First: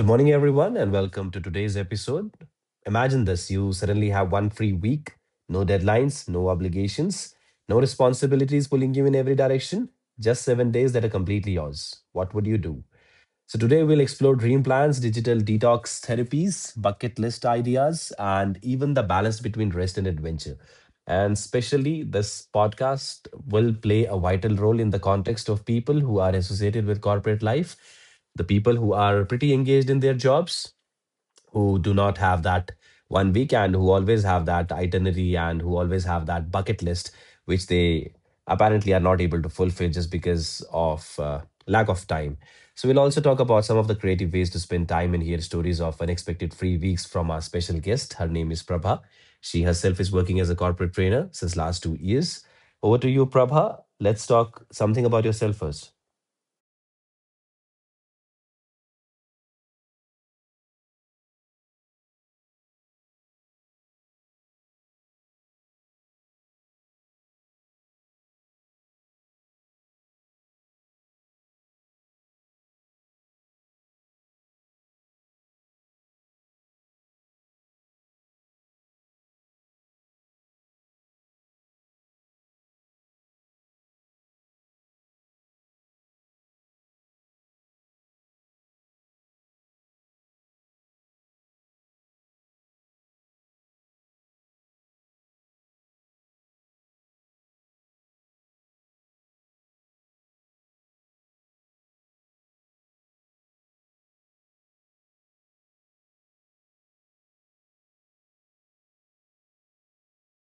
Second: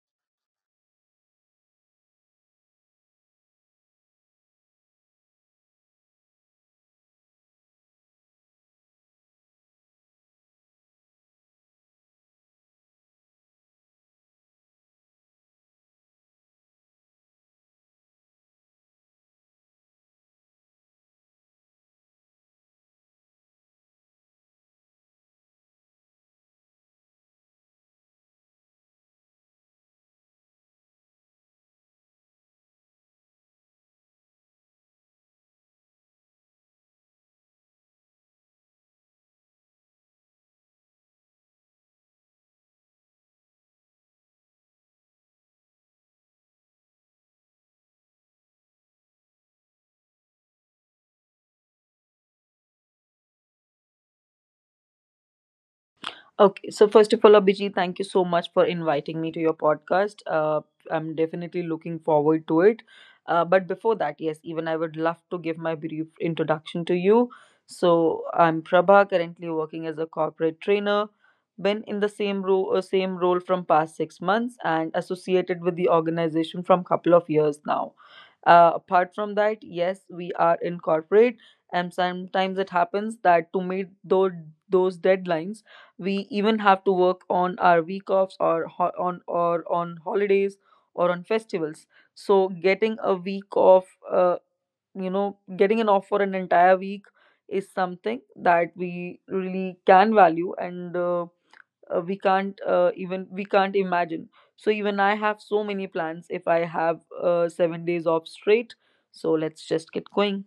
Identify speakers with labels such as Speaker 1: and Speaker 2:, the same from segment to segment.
Speaker 1: Good morning, everyone, and welcome to today's episode. Imagine this you suddenly have one free week, no deadlines, no obligations, no responsibilities pulling you in every direction, just 7 days that are completely yours. What would you do? So, today we'll explore dream plans, digital detox therapies, bucket list ideas, and even the balance between rest and adventure. And especially, this podcast will play a vital role in the context of people who are associated with corporate life, the people who are pretty engaged in their jobs, who do not have that one week and who always have that itinerary and who always have that bucket list, which they apparently are not able to fulfill just because of lack of time. So, we'll also talk about some of the creative ways to spend time and hear stories of unexpected free weeks from our special guest. Her name is Prabha. She herself is working as a corporate trainer since last 2 years. Over to you, Prabha. Let's talk something about yourself first.
Speaker 2: Okay, so first of all, Abhijit, thank you so much for inviting me to your podcast. I'm definitely looking forward to it. But before that, yes, even I would love to give my brief introduction to you. So I'm Prabha, currently working as a corporate trainer. Been in the same role, from past six months, and associated with the organization from couple of years now. Apart from that, yes, we are in corporate, and sometimes it happens that to meet those deadlines we even have to work on our week offs on or on holidays or on festivals, so getting a week off, getting an off for an entire week is something that we really can value, and we can't even we can't imagine. So even I have so many plans if I have 7 days off straight, so let's just get going.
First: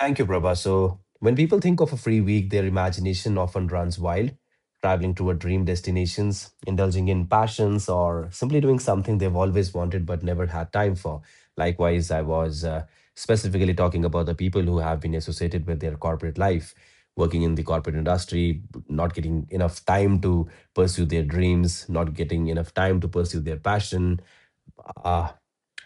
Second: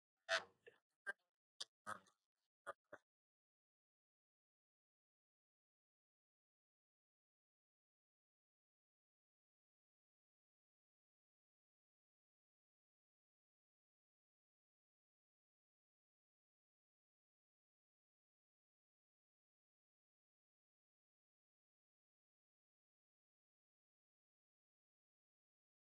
Speaker 1: Thank you, Prabha. So, when people think of a free week, their imagination often runs wild, traveling toward dream destinations, indulging in passions, or simply doing something they've always wanted but never had time for. Likewise, I was specifically talking about the people who have been associated with their corporate life, working in the corporate industry, not getting enough time to pursue their dreams, not getting enough time to pursue their passion. uh,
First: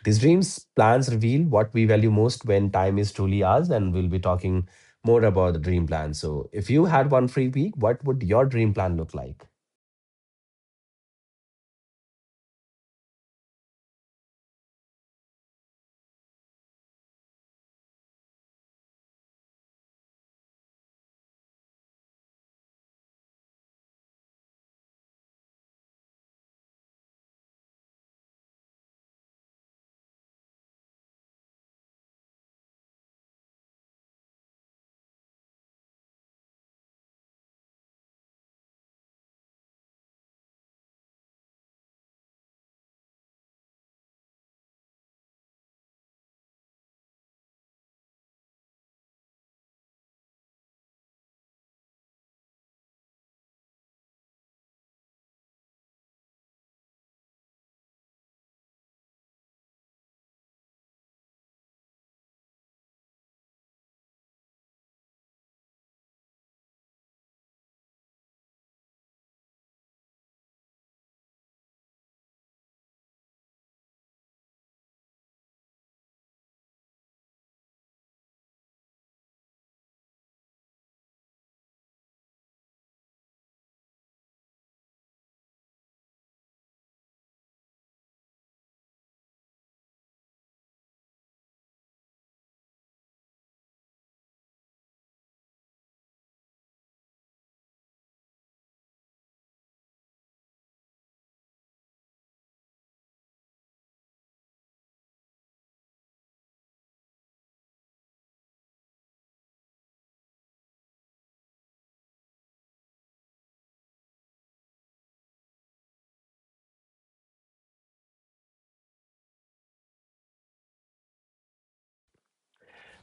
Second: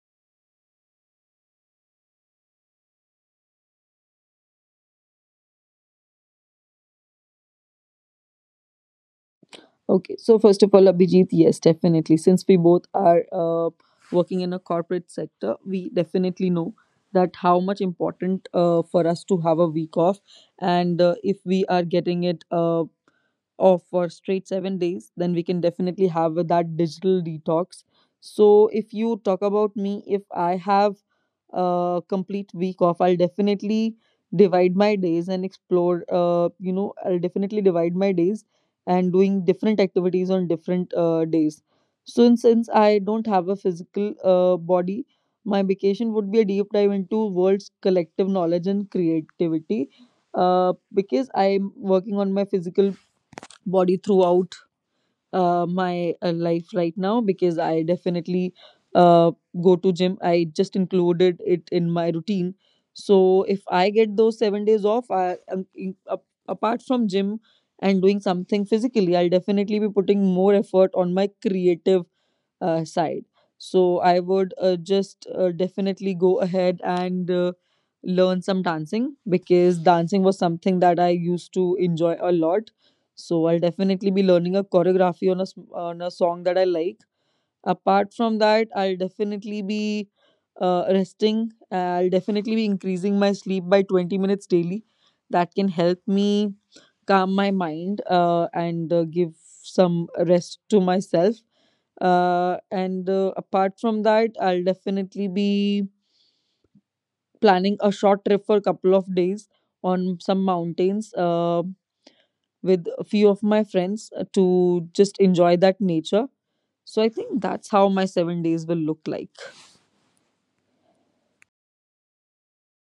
Speaker 1: these dreams plans reveal what we value most when time is truly ours, and we'll be talking more about the dream plan. So, if you had one free week, what would your dream plan look like?
Speaker 2: Okay, so first of all, Abhijit, yes, definitely. Since we both are working in a corporate sector, we definitely know that how much important for us to have a week off, and if we are getting it off for straight 7 days, then we can definitely have that digital detox. So, if you talk about me, if I have complete week off, I'll definitely divide my days and explore you know I'll definitely divide my days and doing different activities on different days. Since I don't have a physical body, my vacation would be a deep dive into world's collective knowledge and creativity, because I'm working on my physical body throughout my life right now, because I definitely uh, go to gym. I just included it in my routine. So if I get those 7 days off, I apart from gym and doing something physically, I'll definitely be putting more effort on my creative side. So I would just definitely go ahead and learn some dancing, because dancing was something that I used to enjoy a lot. So I'll definitely be learning a choreography on on a song that I like. Apart from that, I'll definitely be resting. I'll definitely be increasing my sleep by 20 minutes daily. That can help me calm my mind, and give some rest to myself, and apart from that, I'll definitely be planning a short trip for a couple of days on some mountains, with a few of my friends, to just enjoy that nature. So I think that's how my 7 days will look like.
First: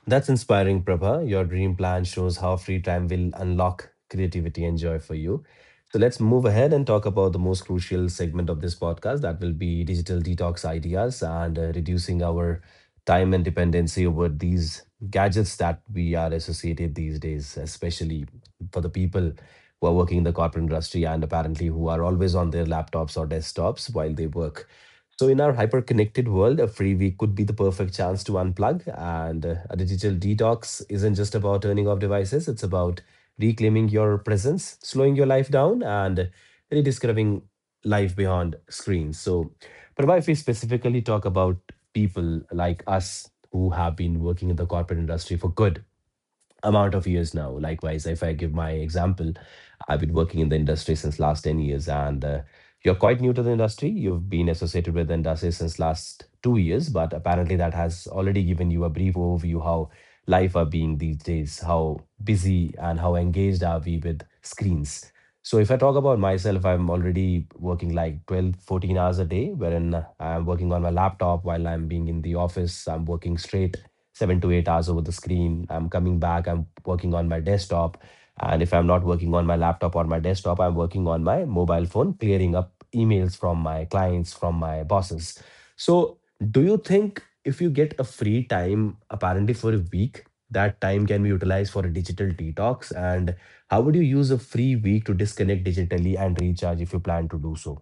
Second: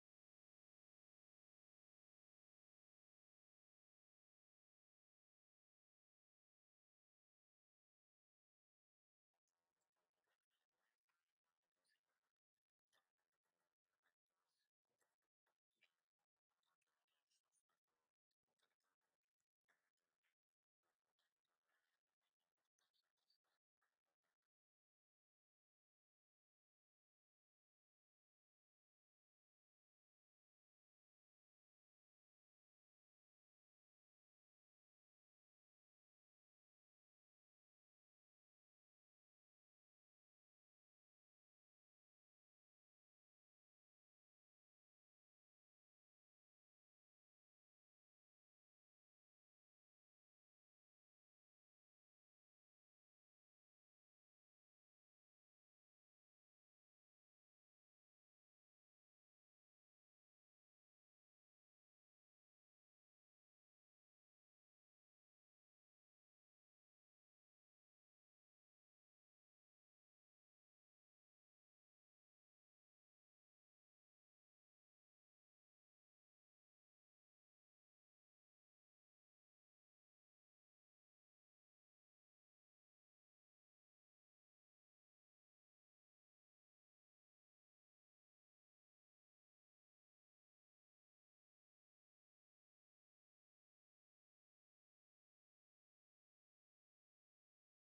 Speaker 1: That's inspiring, Prabha. Your dream plan shows how free time will unlock creativity and joy for you. So let's move ahead and talk about the most crucial segment of this podcast that will be digital detox ideas and reducing our time and dependency over these gadgets that we are associated these days, especially for the people who are working in the corporate industry and apparently who are always on their laptops or desktops while they work. So, in our hyper connected world, a free week could be the perfect chance to unplug. And a digital detox isn't just about turning off devices, it's about reclaiming your presence, slowing your life down, and rediscovering life beyond screens. So, Prabha, if we specifically talk about people like us who have been working in the corporate industry for good, amount of years now. Likewise, if I give my example, I've been working in the industry since last 10 years and you're quite new to the industry. You've been associated with the industry since last 2 years, but apparently that has already given you a brief overview how life are being these days, how busy and how engaged are we with screens. So if I talk about myself, I'm already working like 12, 14 hours a day, wherein I'm working on my laptop while I'm being in the office. I'm working straight 7 to 8 hours over the screen. I'm coming back, I'm working on my desktop. And if I'm not working on my laptop or my desktop, I'm working on my mobile phone, clearing up emails from my clients, from my bosses. So, do you think if you get a free time, apparently for a week, that time can be utilized for a digital detox? And how would you use a free week to disconnect digitally and recharge if you plan to do so?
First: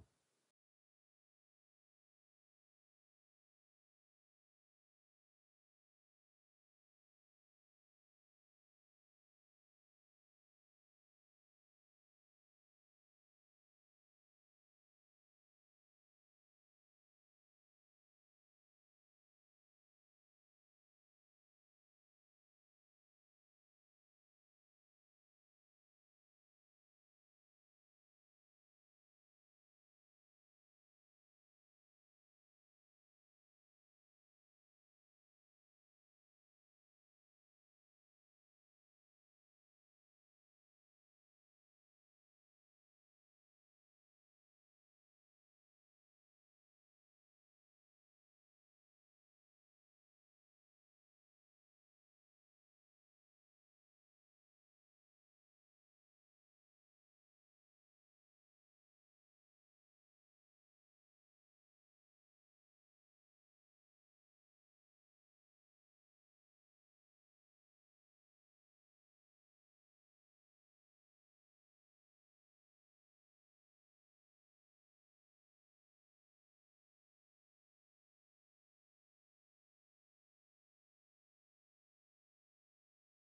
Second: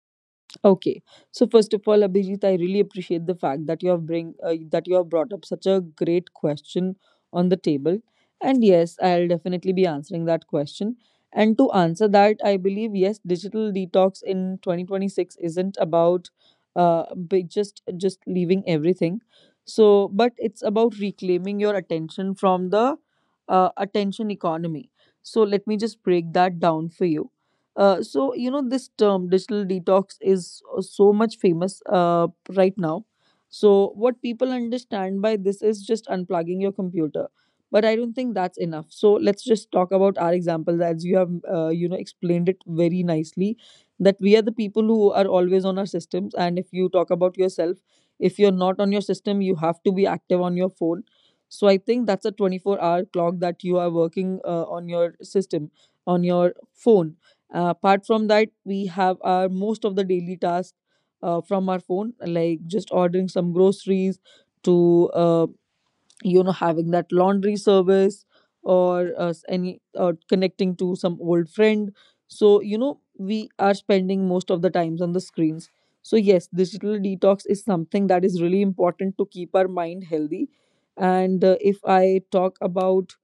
Speaker 2: Okay, so first of all, Abhijit, I really appreciate the fact that you have bring that you have brought up such a great question on the table, and yes, I'll definitely be answering that question. And to answer that, I believe yes, digital detox in 2026 isn't about big, just leaving everything. So, but it's about reclaiming your attention from the attention economy. So let me just break that down for you. So you know, this term digital detox is so much famous right now. So what people understand by this is just unplugging your computer, but I don't think that's enough. So let's just talk about our examples, as you have explained it very nicely that we are the people who are always on our systems, and if you talk about yourself, if you're not on your system, you have to be active on your phone. So I think that's a 24-hour clock that you are working on your system, on your phone. Apart from that, we have our most of the daily tasks from our phone, like just ordering some groceries to having that laundry service, or s- any or connecting to some old friend. So you know, we are spending most of the times on the screens. So yes, digital detox is something that is really important to keep our mind healthy. And if I talk about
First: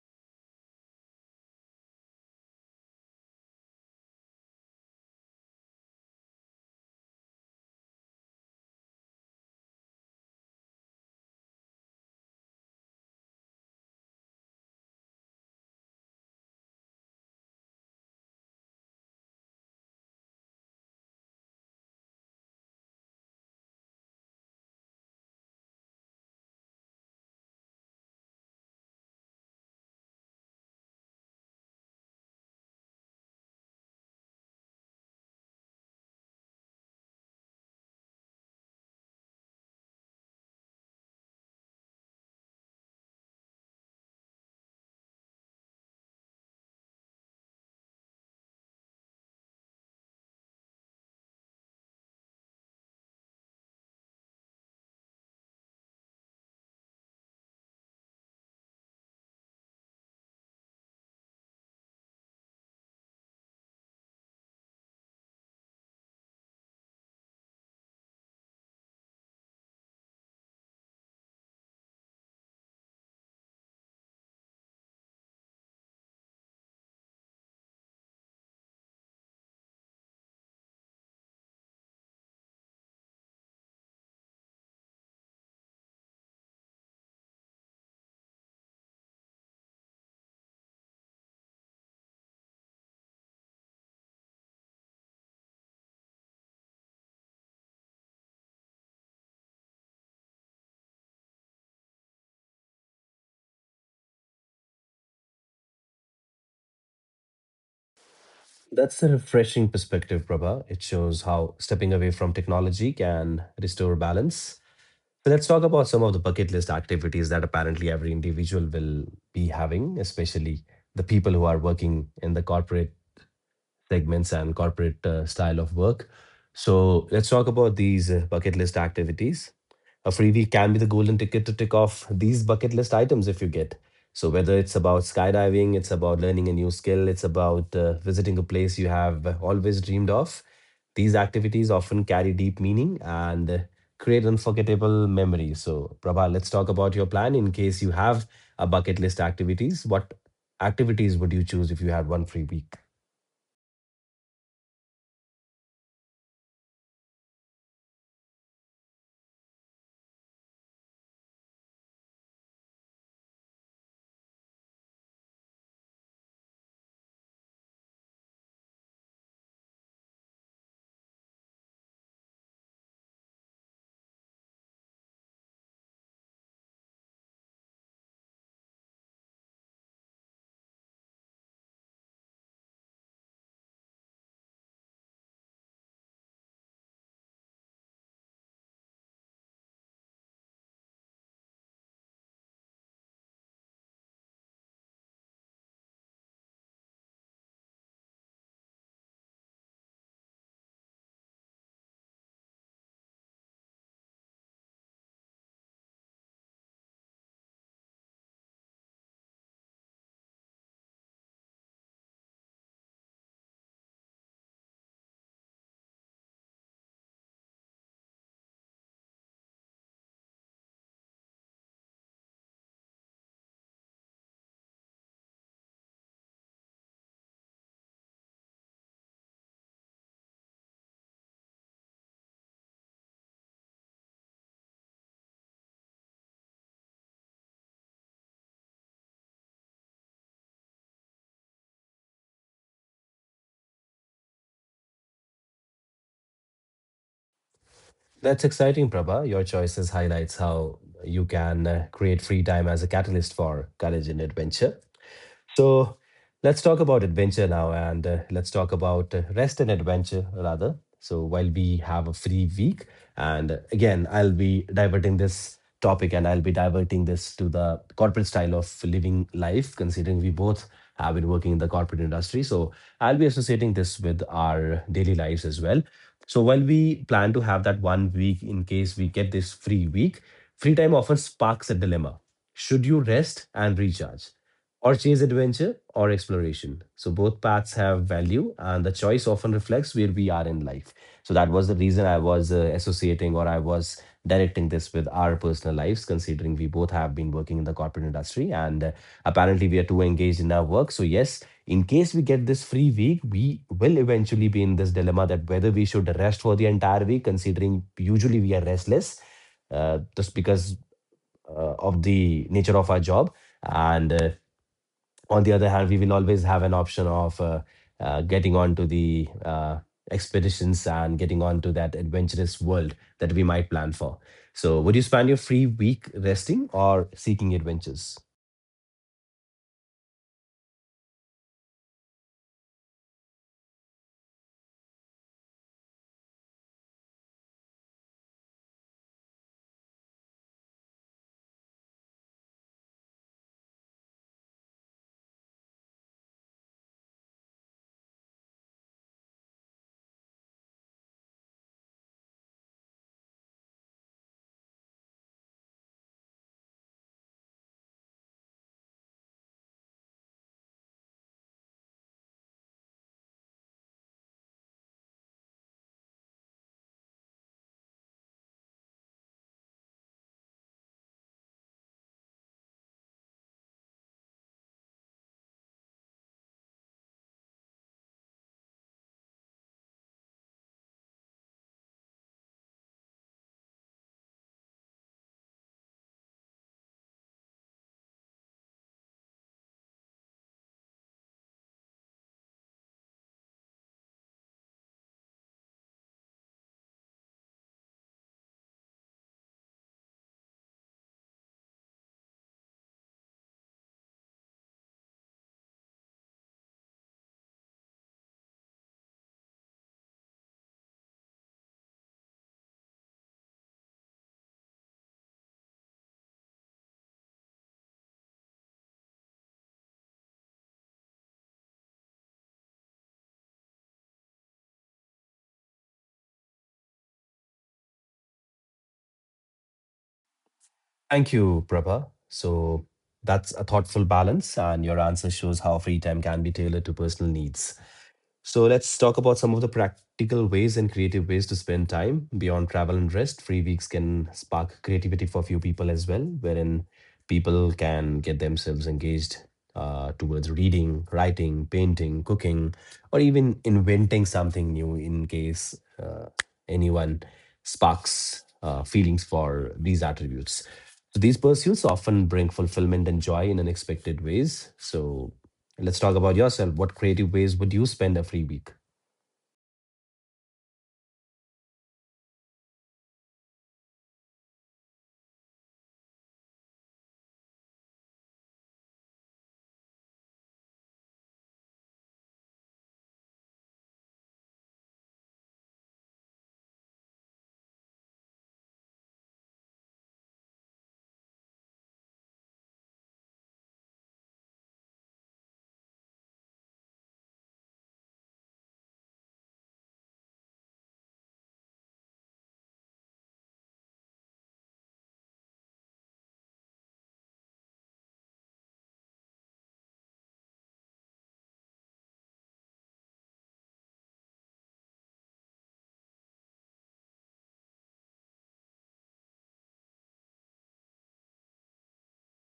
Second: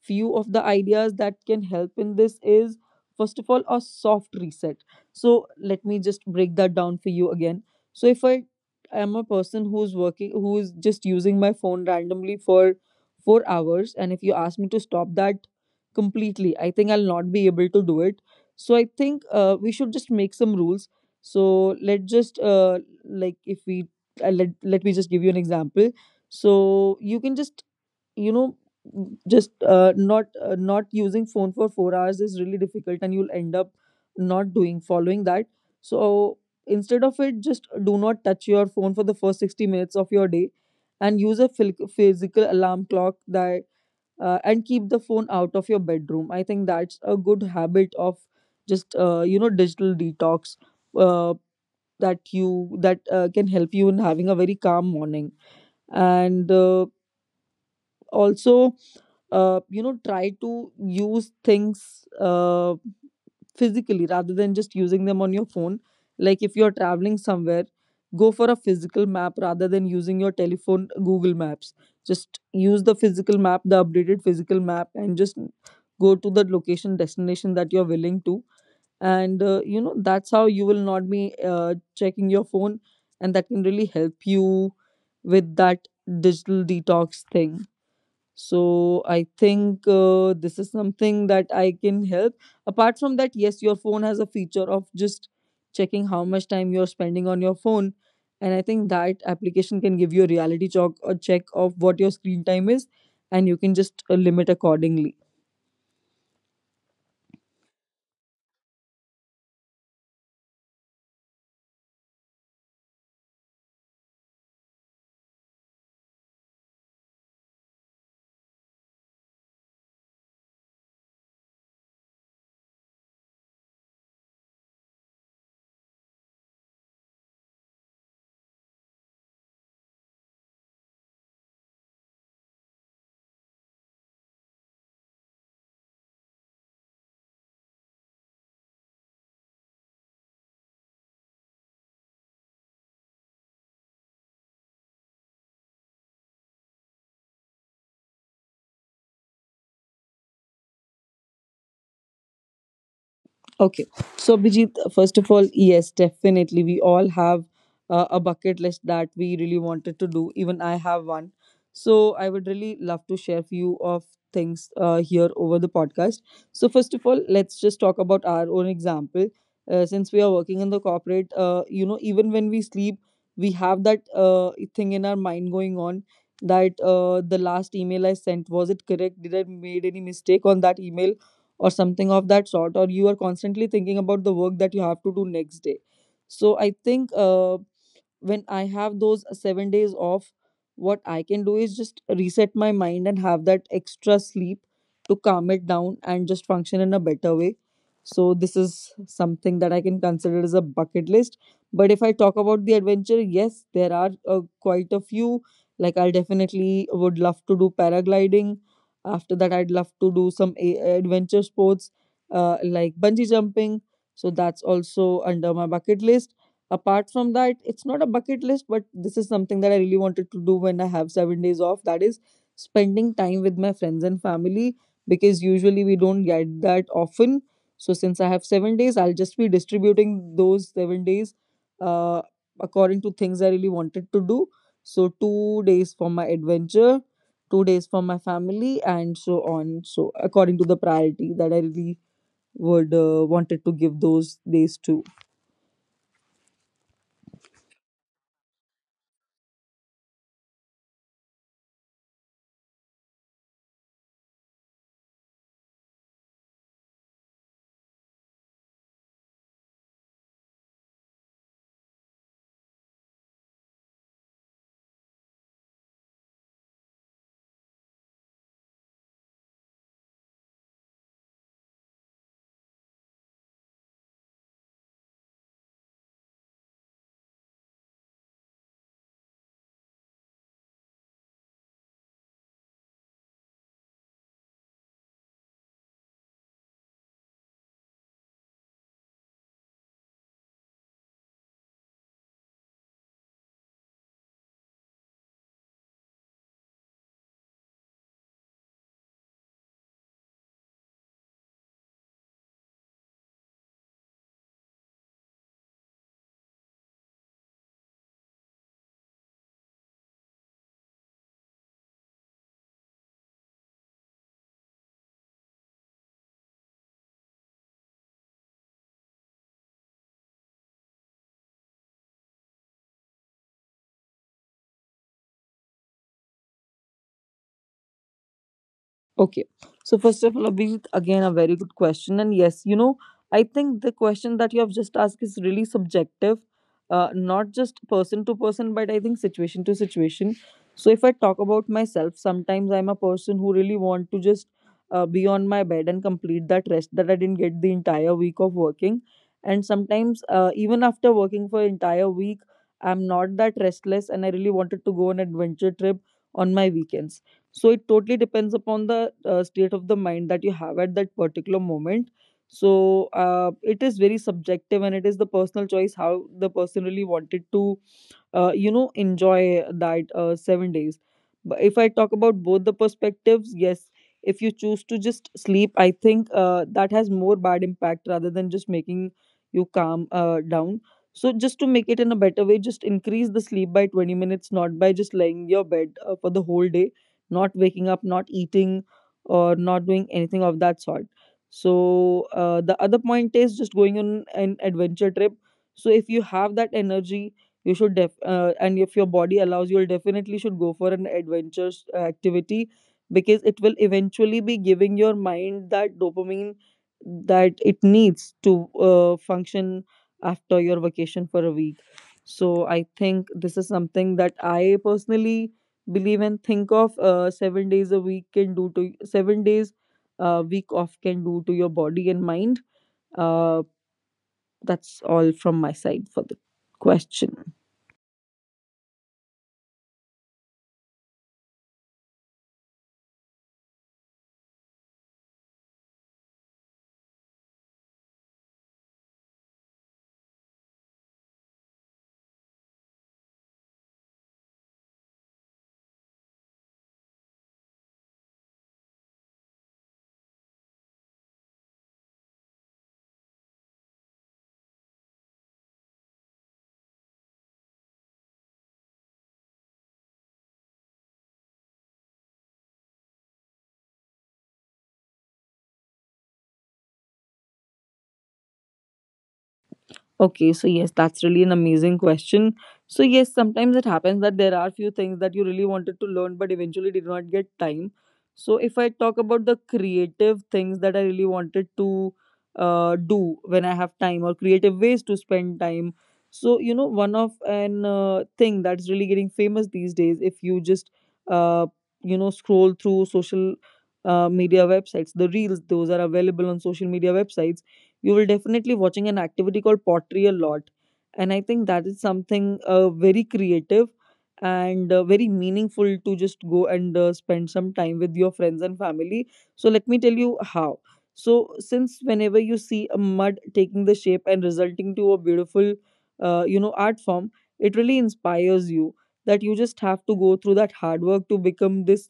Speaker 2: few of the ideas that can help in this is first of all a soft reset. So let me just break that down for you again. So if I am a person who's working, who's just using my phone randomly for 4 hours, and if you ask me to stop that completely, I think I'll not be able to do it. So I think we should just make some rules. So let just like if we let, Let me just give you an example. So you can just, you know, just not not using phone for 4 hours is really difficult, and you'll end up not doing following that. So instead of it, just do not touch your phone for the first 60 minutes of your day, and use a physical alarm clock, that and keep the phone out of your bedroom. I think that's a good habit of just you know digital detox uh, that you that can help you in having a very calm morning. And also, try to use things physically rather than just using them on your phone. Like if you're traveling somewhere, go for a physical map rather than using your telephone google maps. Just use the physical map, the updated physical map, and just go to the location destination that you're willing to. And that's how you will not be checking your phone, and that can really help you with that digital detox thing. So I think this is something that I can help. Apart from that, yes, your phone has a feature of just checking how much time you're spending on your phone. And I think that application can give you a reality check, a check of what your screen time is, and you can just limit accordingly.
Speaker 1: That's a refreshing perspective, Prabha. It shows how stepping away from technology can restore balance. So let's talk about some of the bucket list activities that apparently every individual will be having, especially the people who are working in the corporate segments and corporate style of work. So let's talk about these bucket list activities. A freebie can be the golden ticket to tick off these bucket list items if you get. So whether it's about skydiving, it's about learning a new skill, it's about visiting a place you have always dreamed of. These activities often carry deep meaning and create unforgettable memories. So, Prabha, let's talk about your plan in case you have a bucket list activities. What activities would you choose if you had one free week?
Speaker 2: Okay. So, Bijit, first of all, yes, definitely. We all have a bucket list that we really wanted to do. Even I have one. So I would really love to share few of things here over the podcast. So, first of all, let's just talk about our own example. Since we are working in the corporate, even when we sleep, we have that thing in our mind going on that the last email I sent, was it correct? Did I made any mistake on that email? Or something of that sort, or you are constantly thinking about the work that you have to do next day. So I think when I have those 7 days off, what I can do is just reset my mind and have that extra sleep to calm it down and just function in a better way. So this is something that I can consider as a bucket list. But if I talk about the adventure, yes, there are quite a few. Like I definitely would love to do paragliding. After that, I'd love to do some adventure sports, like bungee jumping. So that's also under my bucket list. Apart from that, it's not a bucket list, but this is something that I really wanted to do when I have 7 days off. That is spending time with my friends and family, because usually we don't get that often. So since I have 7 days, I'll just be distributing those 7 days uh, according to things I really wanted to do. So 2 days for my adventure, 2 days for my family, and so on. So according to the priority that I really would wanted to give those days to.
Speaker 1: That's exciting, Prabha. Your choices highlights how you can create free time as a catalyst for courage and adventure. So let's talk about adventure now, and let's talk about rest and adventure rather. So while we have a free week, and again, I'll be diverting this topic and I'll be diverting this to the corporate style of living life, considering we both have been working in the corporate industry. So I'll be associating this with our daily lives as well. So while we plan to have that one week in case we get this free week, free time often sparks a dilemma. Should you rest and recharge? Or chase adventure or exploration. So both paths have value, and the choice often reflects where we are in life. So that was the reason I was associating or I was directing this with our personal lives, considering we both have been working in the corporate industry and apparently we are too engaged in our work. So, yes, in case we get this free week, we will eventually be in this dilemma that whether we should rest for the entire week, considering usually we are restless just because of the nature of our job. And on the other hand, we will always have an option of getting onto the expeditions and getting onto that adventurous world that we might plan for. So, would you spend your free week resting or seeking adventures?
Speaker 2: Okay. So first of all, Abhijit, again a very good question. And yes, you know, I think the question that you have just asked is really subjective, not just person to person, but I think situation to situation. So if I talk about myself, sometimes I'm a person who really want to just be on my bed and complete that rest that I didn't get the entire week of working. And sometimes even after working for entire week, I'm not that restless, and I really wanted to go on adventure trip on my weekends. So it totally depends upon the state of the mind that you have at that particular moment. So it is very subjective, and it is the personal choice how the person really wanted to, enjoy that 7 days. But if I talk about both the perspectives, yes, if you choose to just sleep, I think that has more bad impact rather than just making you calm down. So just to make it in a better way, just increase the sleep by 20 minutes, not by just laying your bed for the whole day, not waking up, not eating, or not doing anything of that sort. So the other point is just going on an adventure trip. So if you have that energy, you should def and if your body allows, you'll definitely should go for an adventure activity, because it will eventually be giving your mind that dopamine that it needs to function after your vacation for a week. So I think this is something that I personally believe and think of 7 days a week can do to 7 days a week off can do to your body and mind. Uh, that's all from my side for the question.
Speaker 1: Thank you, Prabha. So, that's a thoughtful balance, and your answer shows how free time can be tailored to personal needs. So let's talk about some of the practical ways and creative ways to spend time beyond travel and rest. Free weeks can spark creativity for few people as well, wherein people can get themselves engaged towards reading, writing, painting, cooking, or even inventing something new in case anyone sparks feelings for these attributes. So these pursuits often bring fulfillment and joy in unexpected ways. So let's talk about yourself. What creative ways would you spend a free week?
Speaker 2: Okay, so yes, that's really an amazing question. So yes, sometimes it happens that there are few things that you really wanted to learn but eventually did not get time. So if I talk about the creative things that I really wanted to do when I have time or creative ways to spend time. So you know, one of an thing that's really getting famous these days, if you just uh, you know, scroll through social media websites, the reels those are available on social media websites, you will definitely watching an activity called pottery a lot, and I think that is something very creative and very meaningful to just go and spend some time with your friends and family. So let me tell you how. So since whenever you see a mud taking the shape and resulting to a beautiful you know, art form, it really inspires you that you just have to go through that hard work to become this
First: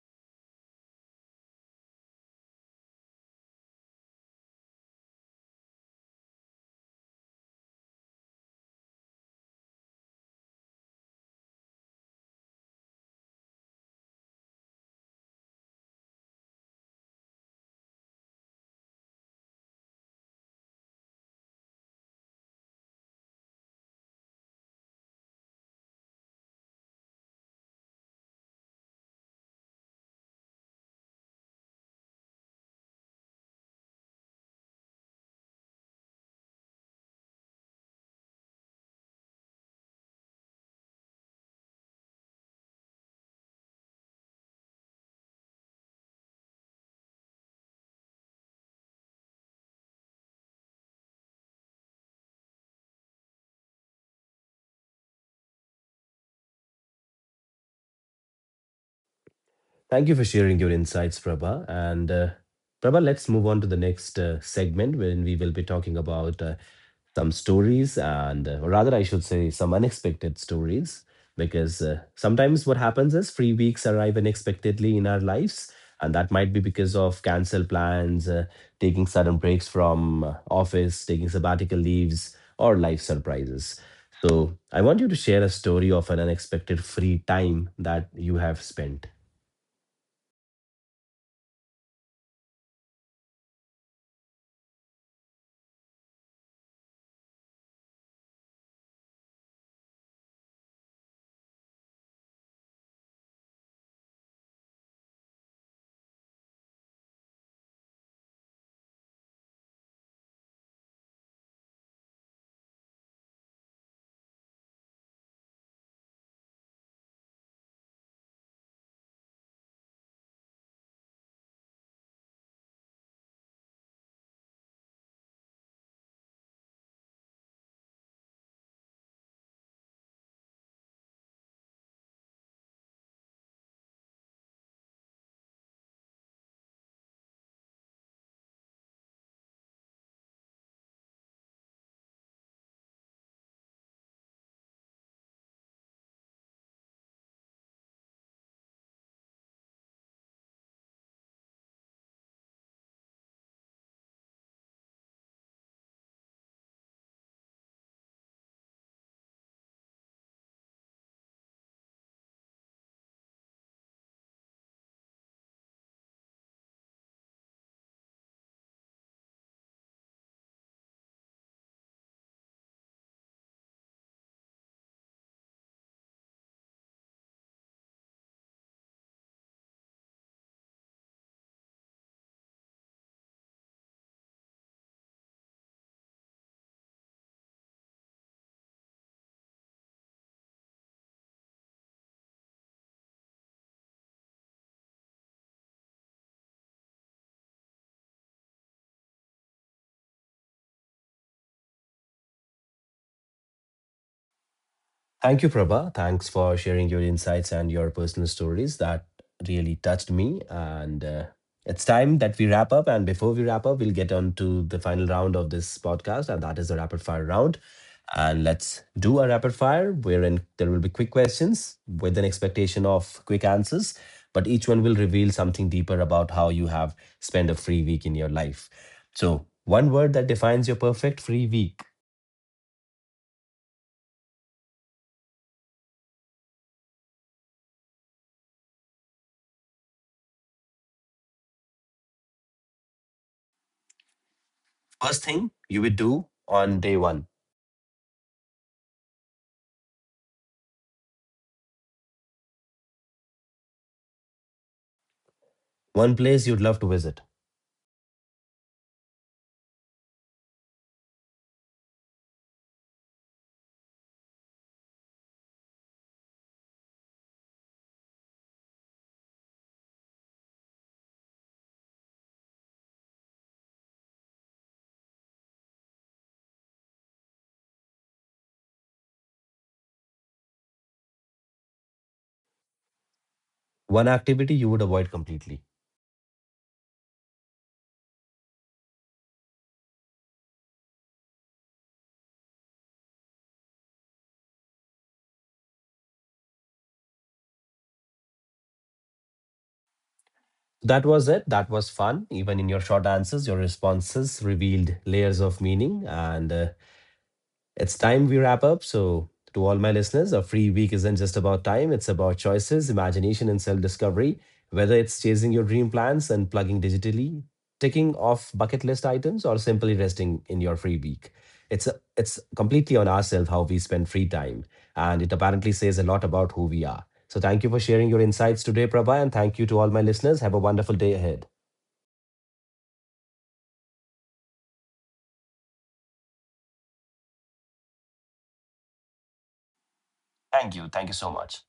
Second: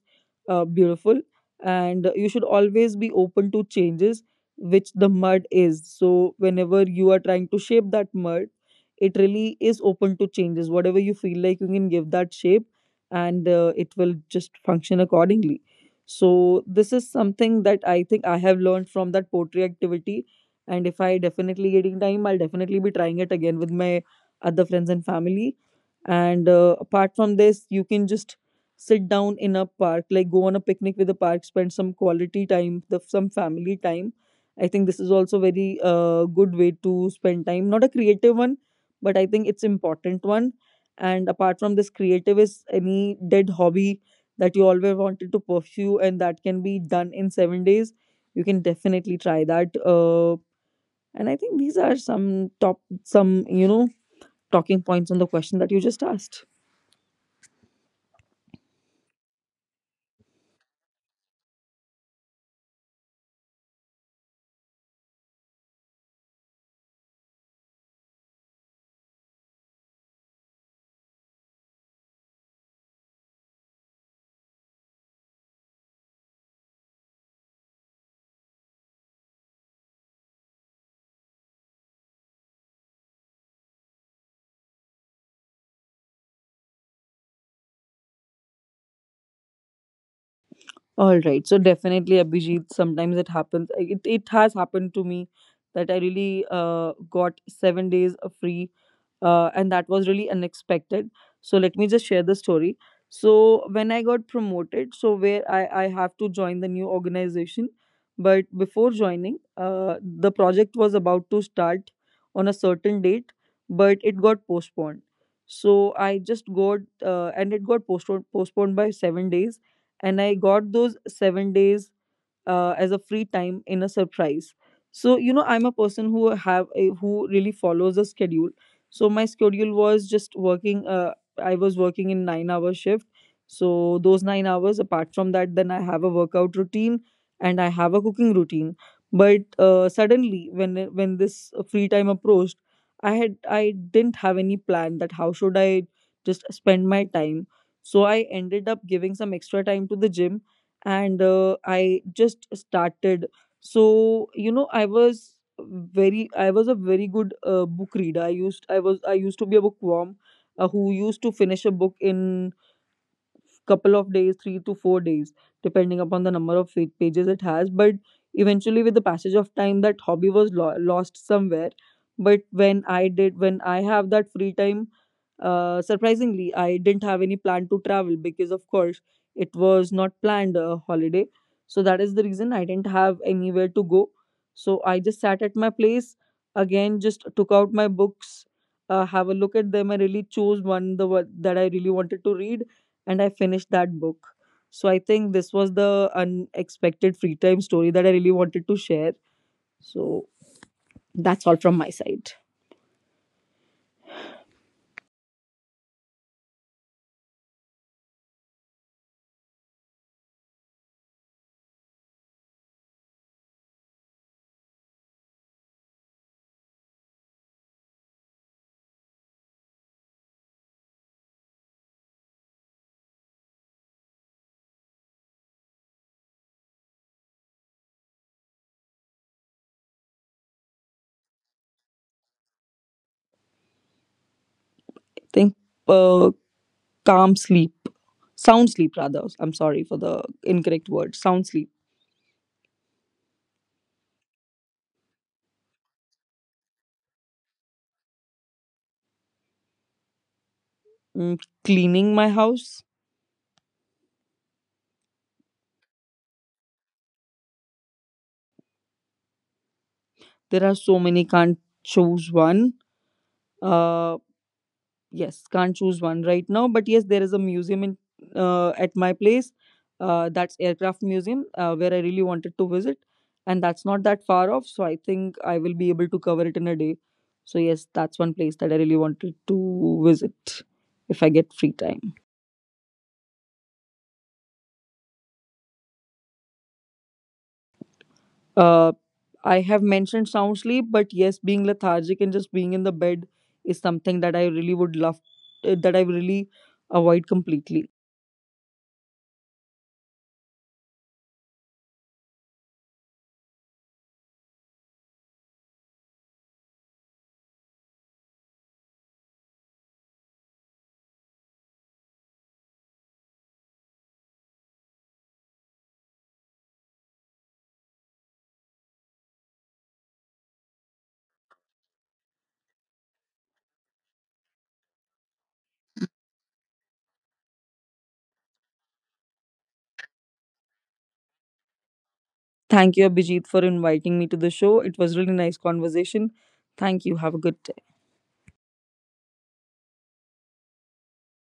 Speaker 2: beautiful, and you should always be open to changes, which the mud is. So, whenever you are trying to shape that mud, it really is open to changes. Whatever you feel like, you can give that shape and it will just function accordingly. So, this is something that I think I have learned from that pottery activity. And if I definitely getting time, I'll definitely be trying it again with my other friends and family. And apart from this, you can just sit down in a park, like go on a picnic with a park, spend some quality time, the, some family time. I think this is also very good way to spend time. Not a creative one, but I think it's important one. And apart from this, creative is any dead hobby that you always wanted to pursue and that can be done in 7 days. You can definitely try that. And I think these are some top, some you know, talking points on the question that you just asked.
Speaker 1: Thank you for sharing your insights, Prabha. And Prabha, let's move on to the next segment when we will be talking about some stories and, or rather, I should say, some unexpected stories. Because sometimes what happens is free weeks arrive unexpectedly in our lives. And that might be because of cancel plans, taking sudden breaks from office, taking sabbatical leaves, or life surprises. So I want you to share a story of an unexpected free time that you have spent.
Speaker 2: All right. So definitely, Abhijit, sometimes it happens. It has happened to me that I really got 7 days of free, and that was really unexpected. So let me just share the story. So when I got promoted, so where I have to join the new organization, but before joining, the project was about to start on a certain date, but it got postponed. So I just got and it got postponed by 7 days, and I got those 7 days as a free time in a surprise. So you know, I'm a person who who really follows a schedule. So my schedule was just working. I was working in 9 hour shift. So those 9 hours. Apart from that, then I have a workout routine and I have a cooking routine. But suddenly, when this free time approached, I didn't have any plan that how should I just spend my time, so I ended up giving some extra time to the gym, and I just started. So, you know, I was a very good book reader. I used to be a bookworm who used to finish a book in couple of days, 3 to 4 days, depending upon the number of pages it has. But eventually, with the passage of time, that hobby was lost somewhere. But when I did, when I have that free time, surprisingly, I didn't have any plan to travel because, of course, it was not planned a holiday. So that is the reason I didn't have anywhere to go. So I just sat at my place again, just took out my books, have a look at them. I really chose one the one that I really wanted to read, and I finished that book. So I think this was the unexpected free time story that I really wanted to share. So that's all from my side.
Speaker 1: Thank you, Prabha. Thanks for sharing your insights and your personal stories. That really touched me. And it's time that we wrap up. And before we wrap up, we'll get on to the final round of this podcast, and that is the rapid fire round. And let's do a rapid fire wherein there will be quick questions with an expectation of quick answers, but each one will reveal something deeper about how you have spent a free week in your life. So, one word that defines your perfect free week.
Speaker 2: I think uh, calm sleep, sound sleep rather. I'm sorry for the incorrect word, sound sleep.
Speaker 1: First thing you would do on day one.
Speaker 2: Mm, cleaning my house.
Speaker 1: One place you'd love to visit,
Speaker 2: There are so many, can't choose one. Uh, yes, can't choose one right now, but yes, there is a museum in at my place, that's aircraft museum where I really wanted to visit, and that's not that far off, so I think I will be able to cover it in a day. So yes, that's one place that I really wanted to visit if I get free time.
Speaker 1: one activity you would avoid completely.
Speaker 2: uh, I have mentioned sound sleep, but yes, being lethargic and just being in the bed is something that I really would love that I really avoid completely.
Speaker 1: That was it. That was fun. Even in your short answers, your responses revealed layers of meaning and it's time we wrap up. So, to all my listeners, a free week isn't just about time, it's about choices, imagination, and self discovery. Whether it's chasing your dream plans and plugging digitally, ticking off bucket list items, or simply resting in your free week, it's, it's completely on ourselves how we spend free time. And it apparently says a lot about who we are. So, thank you for sharing your insights today, Prabha, and thank you to all my listeners. Have a wonderful day ahead.
Speaker 2: Thank you, Abhijit, for inviting me to the show. It was really nice conversation. Thank you. Have a good
Speaker 1: Thank you. Thank you so much.